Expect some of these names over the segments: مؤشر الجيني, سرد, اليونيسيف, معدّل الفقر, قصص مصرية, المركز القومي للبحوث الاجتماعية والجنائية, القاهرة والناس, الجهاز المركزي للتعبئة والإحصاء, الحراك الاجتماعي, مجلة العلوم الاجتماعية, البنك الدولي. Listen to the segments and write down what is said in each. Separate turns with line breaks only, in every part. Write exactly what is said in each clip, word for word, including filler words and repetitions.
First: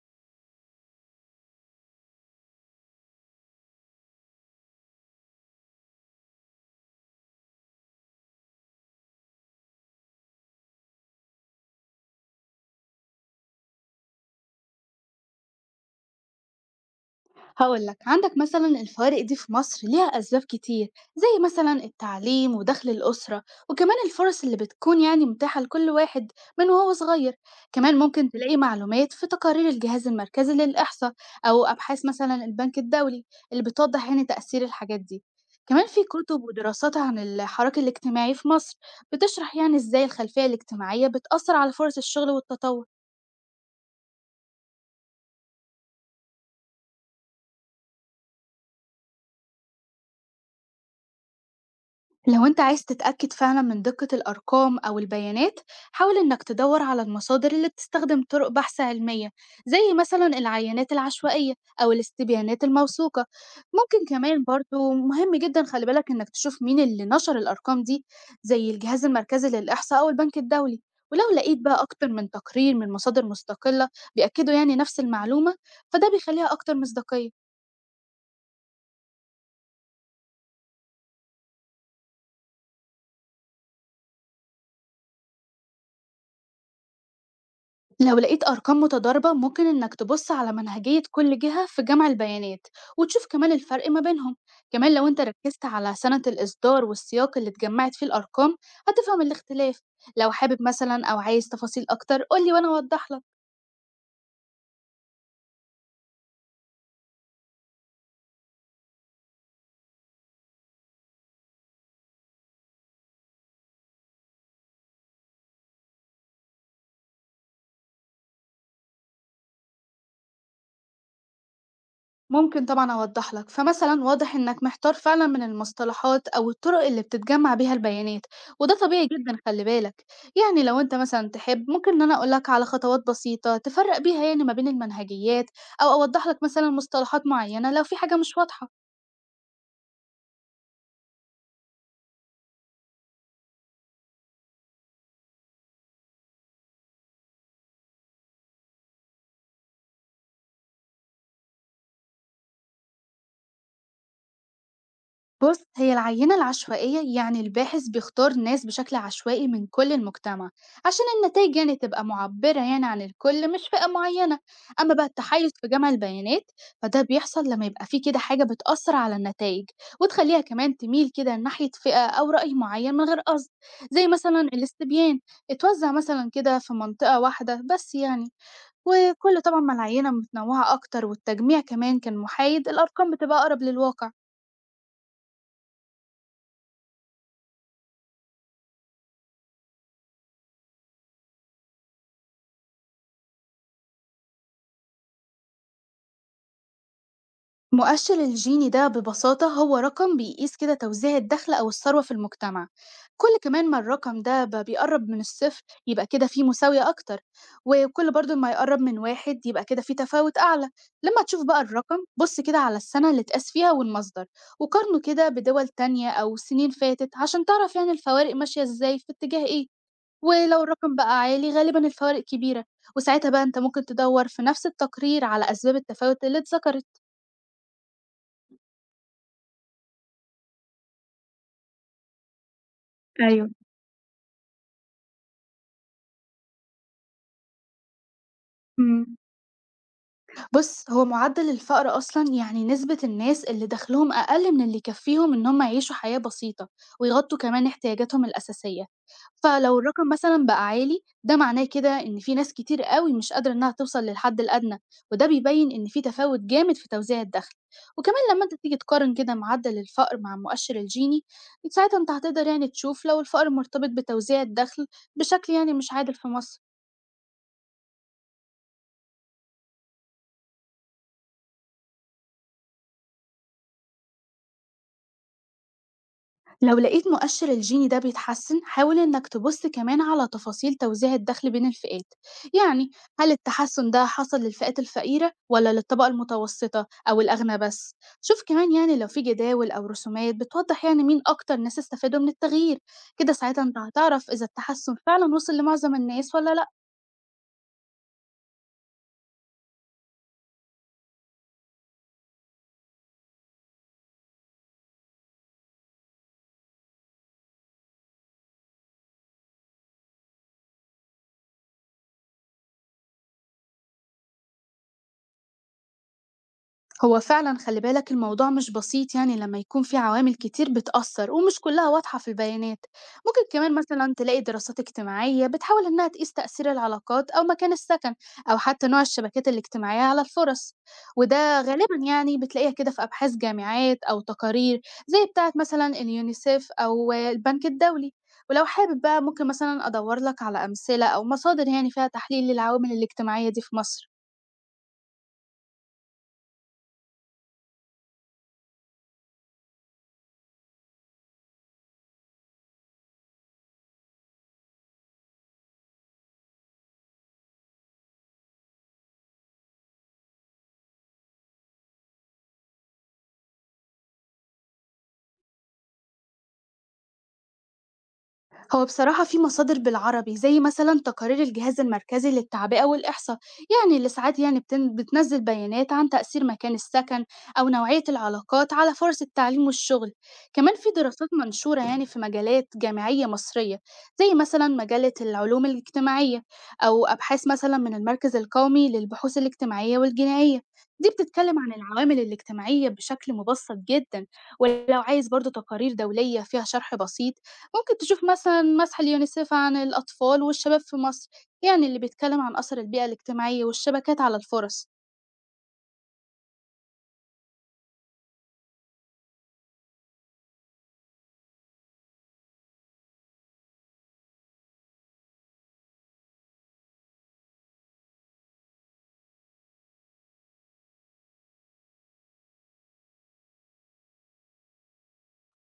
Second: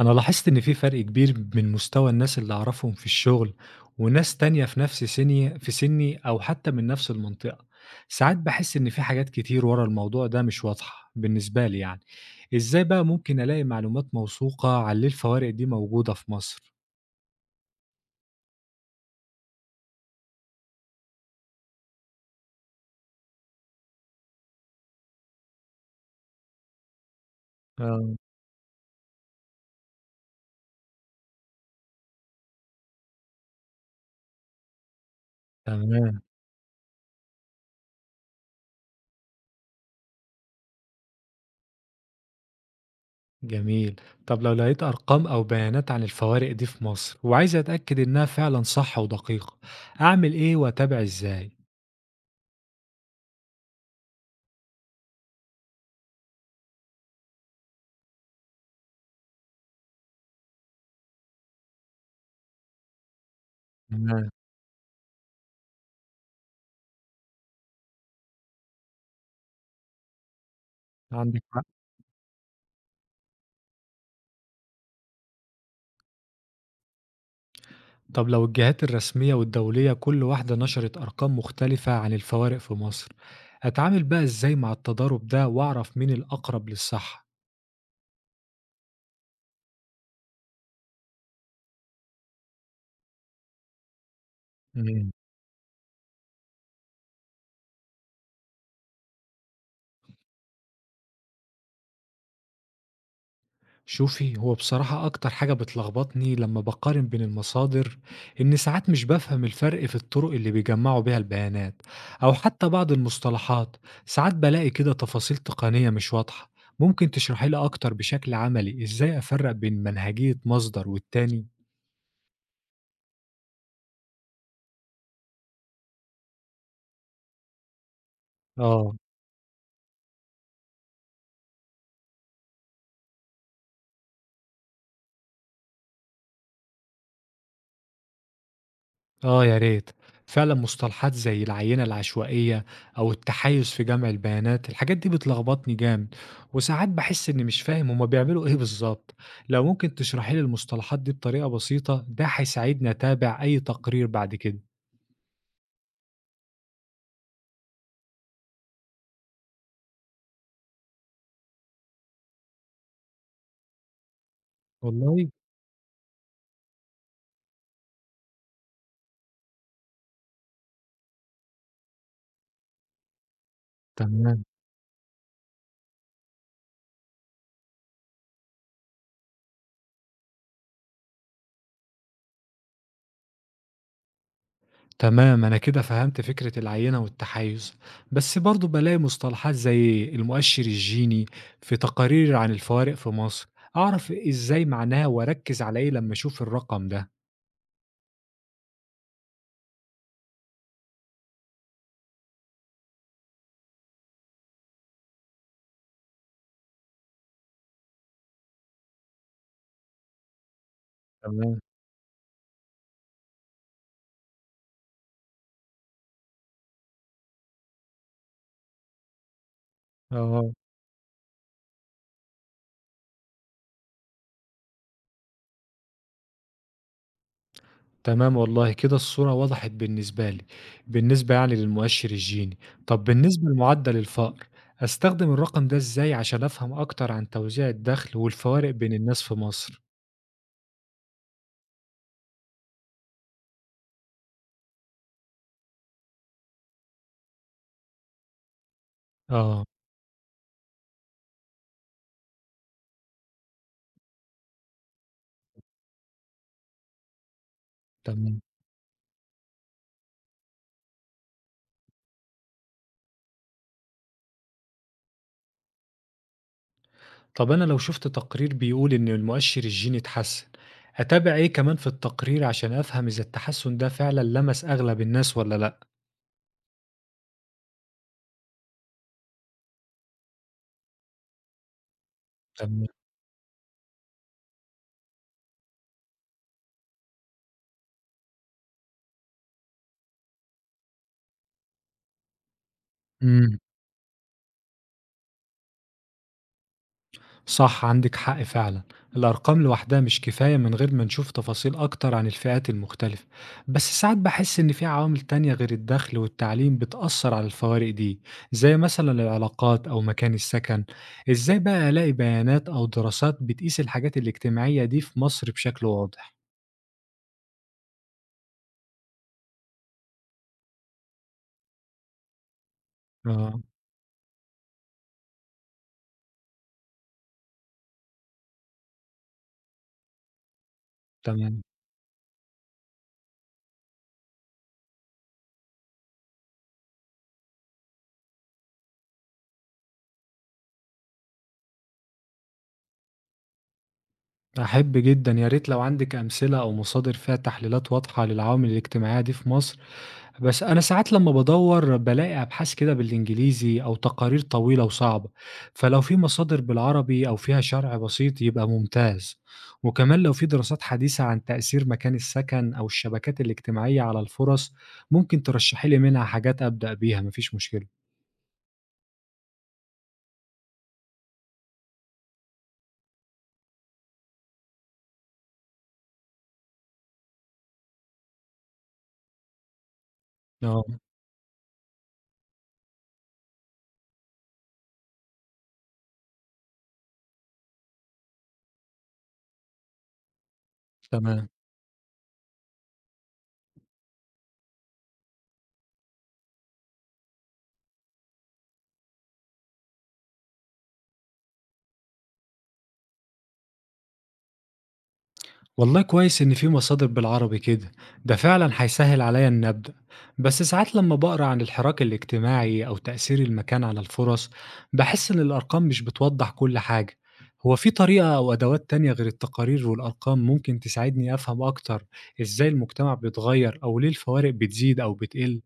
أنا لاحظت إن في فرق كبير من مستوى الناس اللي أعرفهم في الشغل وناس تانية في نفس سني في سني أو حتى من نفس المنطقة، ساعات بحس إن في حاجات كتير ورا الموضوع ده مش واضحة بالنسبة لي يعني، إزاي بقى ممكن ألاقي معلومات موثوقة عن ليه الفوارق دي موجودة في مصر؟
هقول لك عندك مثلا الفوارق دي في مصر ليها أسباب كتير، زي مثلا التعليم ودخل الأسرة، وكمان الفرص اللي بتكون يعني متاحة لكل واحد من وهو صغير. كمان
آه.
ممكن تلاقي معلومات في تقارير الجهاز المركزي للإحصاء، أو أبحاث مثلا البنك الدولي اللي بتوضح يعني تأثير الحاجات دي. كمان في
تمام.
كتب ودراسات عن الحراك الاجتماعي في مصر بتشرح يعني إزاي الخلفية الاجتماعية بتأثر على فرص الشغل والتطور.
جميل. طب لو لقيت أرقام أو بيانات عن الفوارق دي في مصر وعايز أتأكد إنها فعلا صح ودقيقة، أعمل إيه وأتابع إزاي؟
لو أنت عايز تتأكد فعلا من دقة الأرقام أو البيانات، حاول إنك تدور على المصادر اللي بتستخدم طرق بحث علمية، زي مثلا العينات العشوائية أو الاستبيانات الموثوقة. ممكن
تمام.
كمان برضو مهم جدا، خلي بالك إنك تشوف مين اللي نشر الأرقام دي، زي الجهاز المركزي للإحصاء أو البنك الدولي. ولو
عندك
لقيت
حق.
بقى أكتر من تقرير من مصادر مستقلة بيأكدوا يعني نفس المعلومة، فده بيخليها أكتر مصداقية.
طب لو الجهات الرسمية والدولية كل واحدة نشرت أرقام مختلفة عن الفوارق في مصر، أتعامل بقى إزاي مع التضارب ده وأعرف مين الأقرب للصحة؟
لو لقيت أرقام متضاربة، ممكن إنك تبص على منهجية كل جهة في جمع البيانات وتشوف كمان الفرق ما بينهم. كمان لو
مم.
أنت ركزت على سنة الإصدار والسياق اللي اتجمعت فيه الأرقام، هتفهم الاختلاف. لو حابب مثلا أو عايز تفاصيل أكتر، قولي وأنا أوضحلك.
شوفي هو بصراحة أكتر حاجة بتلخبطني لما بقارن بين المصادر إن ساعات مش بفهم الفرق في الطرق اللي بيجمعوا بيها البيانات أو حتى بعض المصطلحات، ساعات بلاقي كده تفاصيل تقنية مش واضحة، ممكن تشرحي لي أكتر بشكل عملي إزاي أفرق بين منهجية مصدر والتاني؟
ممكن طبعًا أوضّح لك، فمثلًا واضح إنك محتار فعلًا من المصطلحات أو الطرق اللي بتتجمّع بيها البيانات، وده
آه.
طبيعي جدًا، خلّي بالك. يعني لو أنت مثلًا تحب ممكن إن أنا أقول لك على خطوات بسيطة تفرّق بيها يعني ما بين المنهجيات، أو أوضّح لك مثلًا مصطلحات معيّنة لو في حاجة مش واضحة.
آه يا ريت، فعلا مصطلحات زي العينة العشوائية أو التحيز في جمع البيانات الحاجات دي بتلخبطني جامد، وساعات بحس إني مش فاهم هما بيعملوا إيه بالظبط. لو ممكن تشرحي لي المصطلحات دي بطريقة بسيطة ده هيساعدني أتابع أي تقرير بعد كده.
بُص، هي العينة العشوائية يعني الباحث بيختار ناس بشكل عشوائي من كل المجتمع عشان النتائج يعني تبقى معبرة يعني عن الكل مش فئة معينة. أما بقى
والله.
التحيز في جمع البيانات فده بيحصل لما يبقى فيه كده حاجة بتأثر على النتائج وتخليها كمان تميل كده ناحية فئة أو رأي معين من غير قصد، زي مثلا
تمام.
الاستبيان اتوزع مثلا كده في منطقة واحدة بس يعني، وكل طبعا ما العينة متنوعة أكتر والتجميع كمان كان محايد الأرقام بتبقى أقرب للواقع.
تمام أنا كده فهمت فكرة العينة والتحيز، بس برضو بلاقي مصطلحات زي المؤشر الجيني في تقارير عن الفوارق في مصر، أعرف إزاي معناها وأركز على إيه لما أشوف الرقم ده.
مؤشر الجيني ده ببساطة هو رقم بيقيس كده توزيع الدخل أو الثروة في المجتمع. كل كمان ما الرقم ده بقى بيقرب من الصفر، يبقى كده فيه مساوية أكتر، وكل برضو ما يقرب من واحد يبقى كده فيه تفاوت أعلى. لما تشوف بقى
تمام.
الرقم، بص كده على السنة اللي اتقاس فيها والمصدر، وقارنه كده بدول تانية أو سنين فاتت عشان تعرف يعني الفوارق ماشية إزاي في اتجاه إيه.
آه.
ولو الرقم بقى عالي، غالبا الفوارق كبيرة، وساعتها بقى أنت ممكن تدور في نفس التقرير على أسباب التفاوت اللي اتذكرت.
تمام والله كده الصورة وضحت بالنسبة لي، بالنسبة يعني للمؤشر الجيني، طب بالنسبة
أيوه.
لمعدل الفقر، أستخدم الرقم ده إزاي عشان أفهم أكتر عن توزيع الدخل والفوارق بين
إمم.
الناس في مصر؟
بُص، هو معدّل الفقر أصلًا يعني نسبة الناس اللي دخلهم أقل من اللي يكفّيهم إن هم يعيشوا حياة بسيطة، ويغطّوا كمان احتياجاتهم الأساسية.
آه.
فلو الرقم مثلًا بقى عالي، ده معناه كده إن في ناس كتير أوي مش قادرة إنها توصل للحد الأدنى، وده بيبيّن إن في تفاوت جامد في توزيع الدخل، وكمان
تمام.
لمّا أنت تيجي تقارن كده معدّل الفقر مع المؤشر الجيني، ساعتها أنت هتقدر يعني تشوف لو الفقر مرتبط بتوزيع الدخل بشكل يعني مش عادل في مصر.
طب أنا لو شفت تقرير بيقول إن المؤشر الجيني اتحسن، أتابع إيه كمان في التقرير عشان أفهم إذا التحسن ده فعلا لمس أغلب الناس ولا لأ؟
لو لقيت مؤشر الجيني ده بيتحسن، حاول إنك تبص كمان على تفاصيل توزيع الدخل بين الفئات،
تمام.
يعني هل التحسن ده حصل للفئات الفقيرة ولا للطبقة المتوسطة أو الأغنى بس. شوف كمان يعني لو في جداول أو رسومات بتوضح يعني مين أكتر ناس استفادوا من التغيير، كده
إمم.
ساعتها أنت هتعرف إذا التحسن فعلا وصل لمعظم الناس ولا لأ.
صح عندك حق فعلا، الأرقام لوحدها مش كفاية من غير ما نشوف تفاصيل أكتر عن الفئات المختلفة، بس ساعات بحس إن في عوامل تانية غير الدخل والتعليم بتأثر على الفوارق دي، زي مثلا العلاقات أو مكان السكن. إزاي بقى ألاقي بيانات أو دراسات بتقيس الحاجات الاجتماعية دي في مصر بشكل واضح؟
هو فعلا خلي بالك، الموضوع مش بسيط يعني لما يكون في عوامل كتير بتأثر ومش كلها واضحة في البيانات. ممكن
آه.
كمان مثلا تلاقي دراسات اجتماعية بتحاول إنها تقيس تأثير العلاقات أو مكان السكن، أو حتى نوع الشبكات الاجتماعية على الفرص، وده
تمام.
غالبا يعني بتلاقيها كده في أبحاث جامعات أو تقارير، زي بتاعة مثلا اليونيسيف أو البنك الدولي. ولو حابب بقى، ممكن مثلا أدور لك على أمثلة أو مصادر يعني فيها تحليل للعوامل الاجتماعية دي في مصر.
أحب جدا يا ريت لو عندك أمثلة أو مصادر فيها تحليلات واضحة للعوامل الاجتماعية دي في مصر، بس أنا ساعات لمّا بادوّر بالاقي أبحاث كده بالإنجليزي أو تقارير طويلة وصعبة، فلو في مصادر بالعربي أو فيها شرح بسيط يبقى ممتاز، وكمان لو في دراسات حديثة عن تأثير مكان السكن أو الشبكات الاجتماعية على الفُرَص، ممكن ترشحي لي منها حاجات أبدأ بيها ما فيش مشكلة.
هو بصراحة في مصادر بالعربي، زي مثلا تقارير الجهاز المركزي للتعبئة والإحصاء، يعني اللي ساعات يعني بتن- بتنزل بيانات عن تأثير مكان السكن أو نوعية العلاقات على فرص التعليم والشغل. كمان
آه.
في دراسات منشورة يعني في مجالات جامعية مصرية، زي مثلا مجلة العلوم الاجتماعية، أو أبحاث مثلا من المركز القومي للبحوث الاجتماعية والجنائية. دي
تمام.
بتتكلم عن العوامل الاجتماعية بشكل مبسط جدا. ولو عايز برضو تقارير دولية فيها شرح بسيط، ممكن تشوف مثلًا مَسْح اليونيسيف عن الأطفال والشباب في مصر، يعني اللي بيتكلم عن أثر البيئة الاجتماعية والشبكات على الفُرَص.
والله كويس إن في مصادر بالعربي كده، ده فعلا هيسهل عليا إني أبدأ، بس ساعات لما بقرأ عن الحراك الاجتماعي أو تأثير المكان على الفرص بحس إن الأرقام مش بتوضح كل حاجة، هو في طريقة أو أدوات تانية غير التقارير والأرقام ممكن تساعدني أفهم أكتر إزاي المجتمع بيتغير أو ليه الفوارق بتزيد أو بتقل؟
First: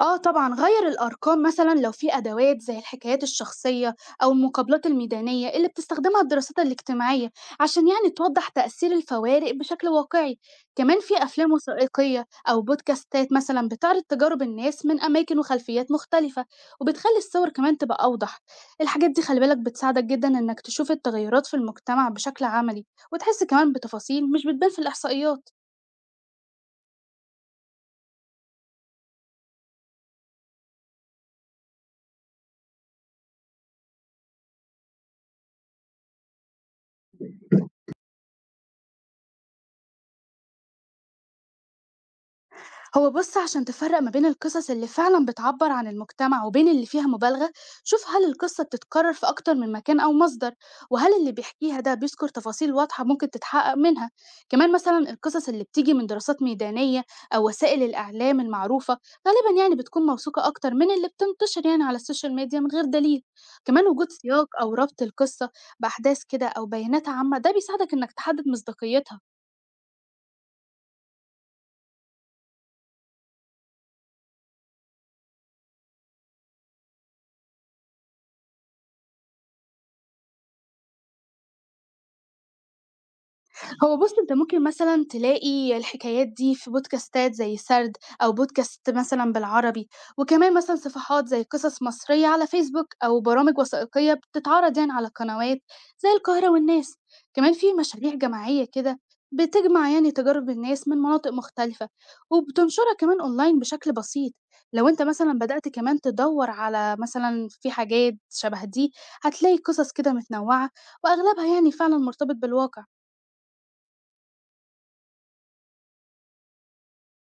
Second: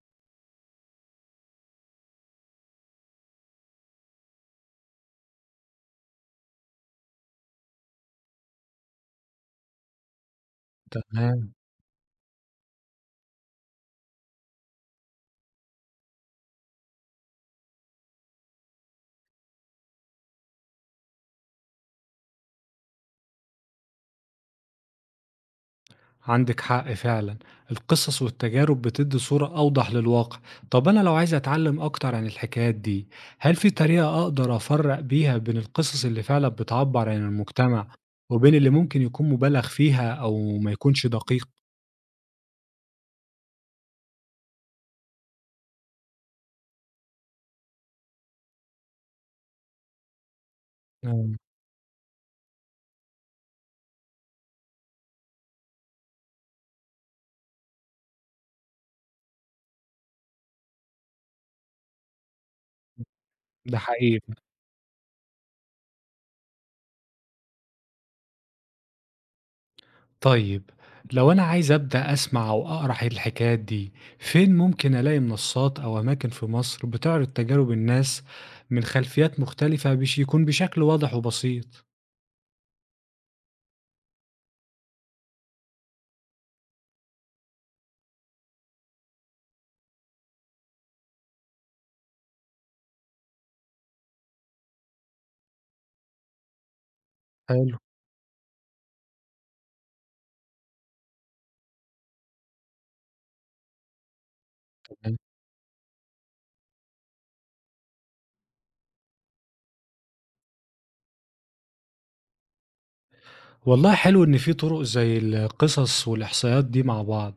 آه طبعًا، غيّر الأرقام مثلًا لو في أدوات زي الحكايات الشخصية أو المقابلات الميدانية اللي بتستخدمها الدراسات الاجتماعية، عشان يعني توضّح تأثير الفوارق بشكل واقعي. كمان في أفلام
تمام.
وثائقية أو بودكاستات مثلًا بتعرض تجارب الناس من أماكن وخلفيات مختلفة، وبتخلّي الصور كمان تبقى أوضح. الحاجات دي خلّي بالك بتساعدك جدًا إنك تشوف التغيرات في المجتمع بشكل عملي، وتحس كمان بتفاصيل مش بتبان في الإحصائيات.
عندك حق فعلا، القصص والتجارب بتدي صورة أوضح للواقع. طب أنا لو عايز أتعلم أكتر عن الحكايات دي، هل في طريقة أقدر أفرق بيها بين القصص اللي فعلا بتعبر عن المجتمع وبين اللي ممكن يكون مبالغ فيها أو ما يكونش دقيق؟
هو بص، عشان تفرق ما بين القصص اللي فعلا بتعبر عن المجتمع وبين اللي فيها مبالغة، شوف هل القصة بتتكرر في أكتر من مكان أو مصدر، وهل اللي
مم.
بيحكيها ده بيذكر تفاصيل واضحة ممكن تتحقق منها. كمان مثلا القصص اللي بتيجي من دراسات ميدانية أو وسائل الإعلام المعروفة، غالبا يعني بتكون موثوقة أكتر من اللي بتنتشر يعني على السوشيال ميديا من غير دليل.
ده
كمان وجود
حقيقي.
سياق أو ربط القصة بأحداث كده أو بيانات عامة، ده بيساعدك إنك تحدد مصداقيتها.
طيب، لو أنا عايز أبدأ أسمع أو أقرأ الحكايات دي فين ممكن ألاقي منصات أو أماكن في مصر بتعرض تجارب الناس من خلفيات مختلفة بش يكون بشكل واضح وبسيط؟
هو بُص، أنت ممكن مثلًا تلاقي الحكايات دي في بودكاستات زي سرد أو بودكاست مثلًا بالعربي، وكمان مثلًا صفحات زي قصص مصرية على فيسبوك أو برامج وثائقية بتتعرض يعني على قنوات زي القاهرة والناس. كمان في
حلو.
مشاريع جماعية كده بتجمع يعني تجارب الناس من مناطق مختلفة، وبتنشرها كمان أونلاين بشكل بسيط. لو أنت مثلًا بدأت كمان تدوّر على مثلًا في حاجات شبه دي، هتلاقي قصص كده متنوعة وأغلبها يعني فعلًا مرتبط بالواقع.
والله حلو إن في طرق زي القصص والإحصائيات دي مع بعض.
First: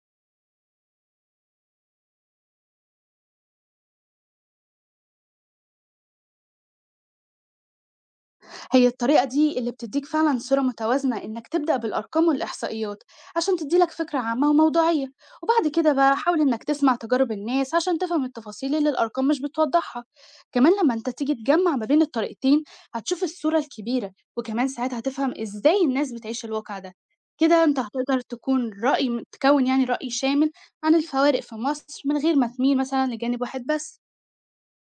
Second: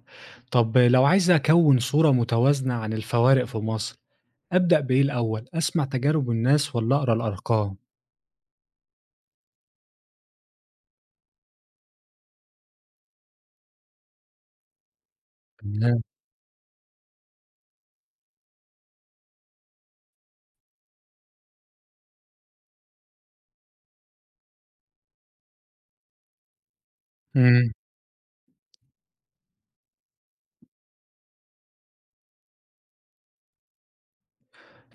طب لو عايز أكون صورة متوازنة عن الفوارق في مصر أبدأ بإيه الأول؟ أسمع تجارب الناس ولا أقرأ الأرقام؟
هي الطريقة دي اللي بتديك فعلا صورة متوازنة، إنك تبدأ بالأرقام والإحصائيات عشان تديلك فكرة عامة وموضوعية، وبعد كده
تمام.
بقى حاول إنك تسمع تجارب الناس عشان تفهم التفاصيل اللي الأرقام مش بتوضحها. كمان لما أنت تيجي تجمع ما بين الطريقتين، هتشوف الصورة الكبيرة، وكمان ساعتها هتفهم إزاي الناس بتعيش الواقع ده. كده
مم.
أنت هتقدر تكون رأي تكون يعني رأي شامل عن الفوارق في مصر من غير ما تميل مثلا لجانب واحد بس.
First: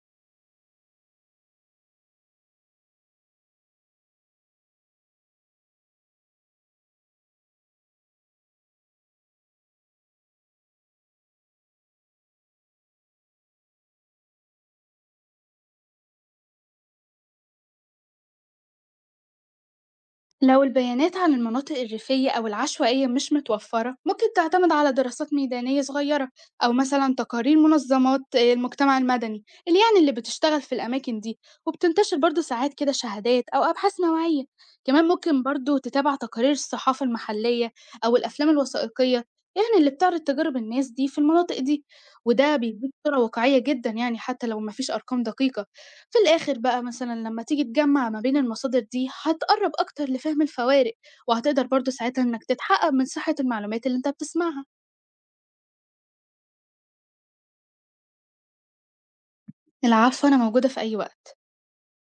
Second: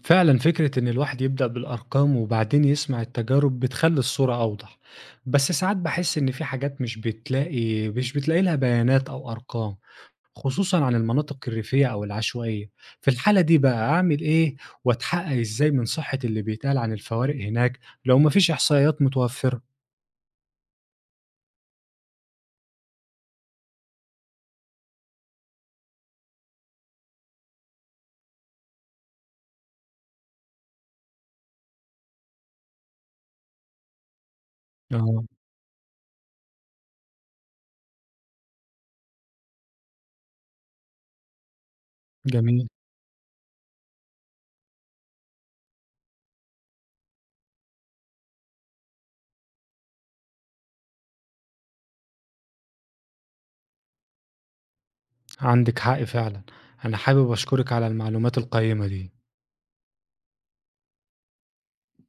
فعلا فكرة إن الواحد يبدأ بالأرقام وبعدين يسمع التجارب بتخلي الصورة أوضح، بس ساعات بحس إن في حاجات مش بتلاقي مش بتلاقي لها بيانات أو أرقام خصوصًا عن المناطق الريفية أو العشوائية، في الحالة دي بقى أعمل إيه وأتحقق إزاي من صحة اللي بيتقال عن الفوارق هناك لو ما فيش إحصائيات متوفرة؟
لو البيانات عن المناطق الريفية أو العشوائية مش متوفرة، ممكن تعتمد على دراسات ميدانية صغيرة، أو مثلا تقارير منظمات آه، المجتمع المدني اللي يعني اللي بتشتغل في الأماكن دي، وبتنتشر برضو ساعات كده شهادات أو أبحاث نوعية. كمان
آه.
ممكن برضو تتابع تقارير الصحافة المحلية أو الأفلام الوثائقية، يعني اللي بتعرض تجارب الناس دي في المناطق دي، وده
جميل.
بيديك صورة واقعية جدا يعني حتى لو مفيش أرقام دقيقة. في الآخر بقى مثلًا لمّا تيجي تجمّع ما بين المصادر دي، هتقرّب أكتر لفهم الفوارق، وهتقدر برضه ساعتها إنك تتحقق من صحة المعلومات اللي أنت بتسمعها.
عندِك حق فعلًا، أنا حابب أشكرِك على المعلومات القيّمة دي.
العفو، أنا موجودة في أي وقت.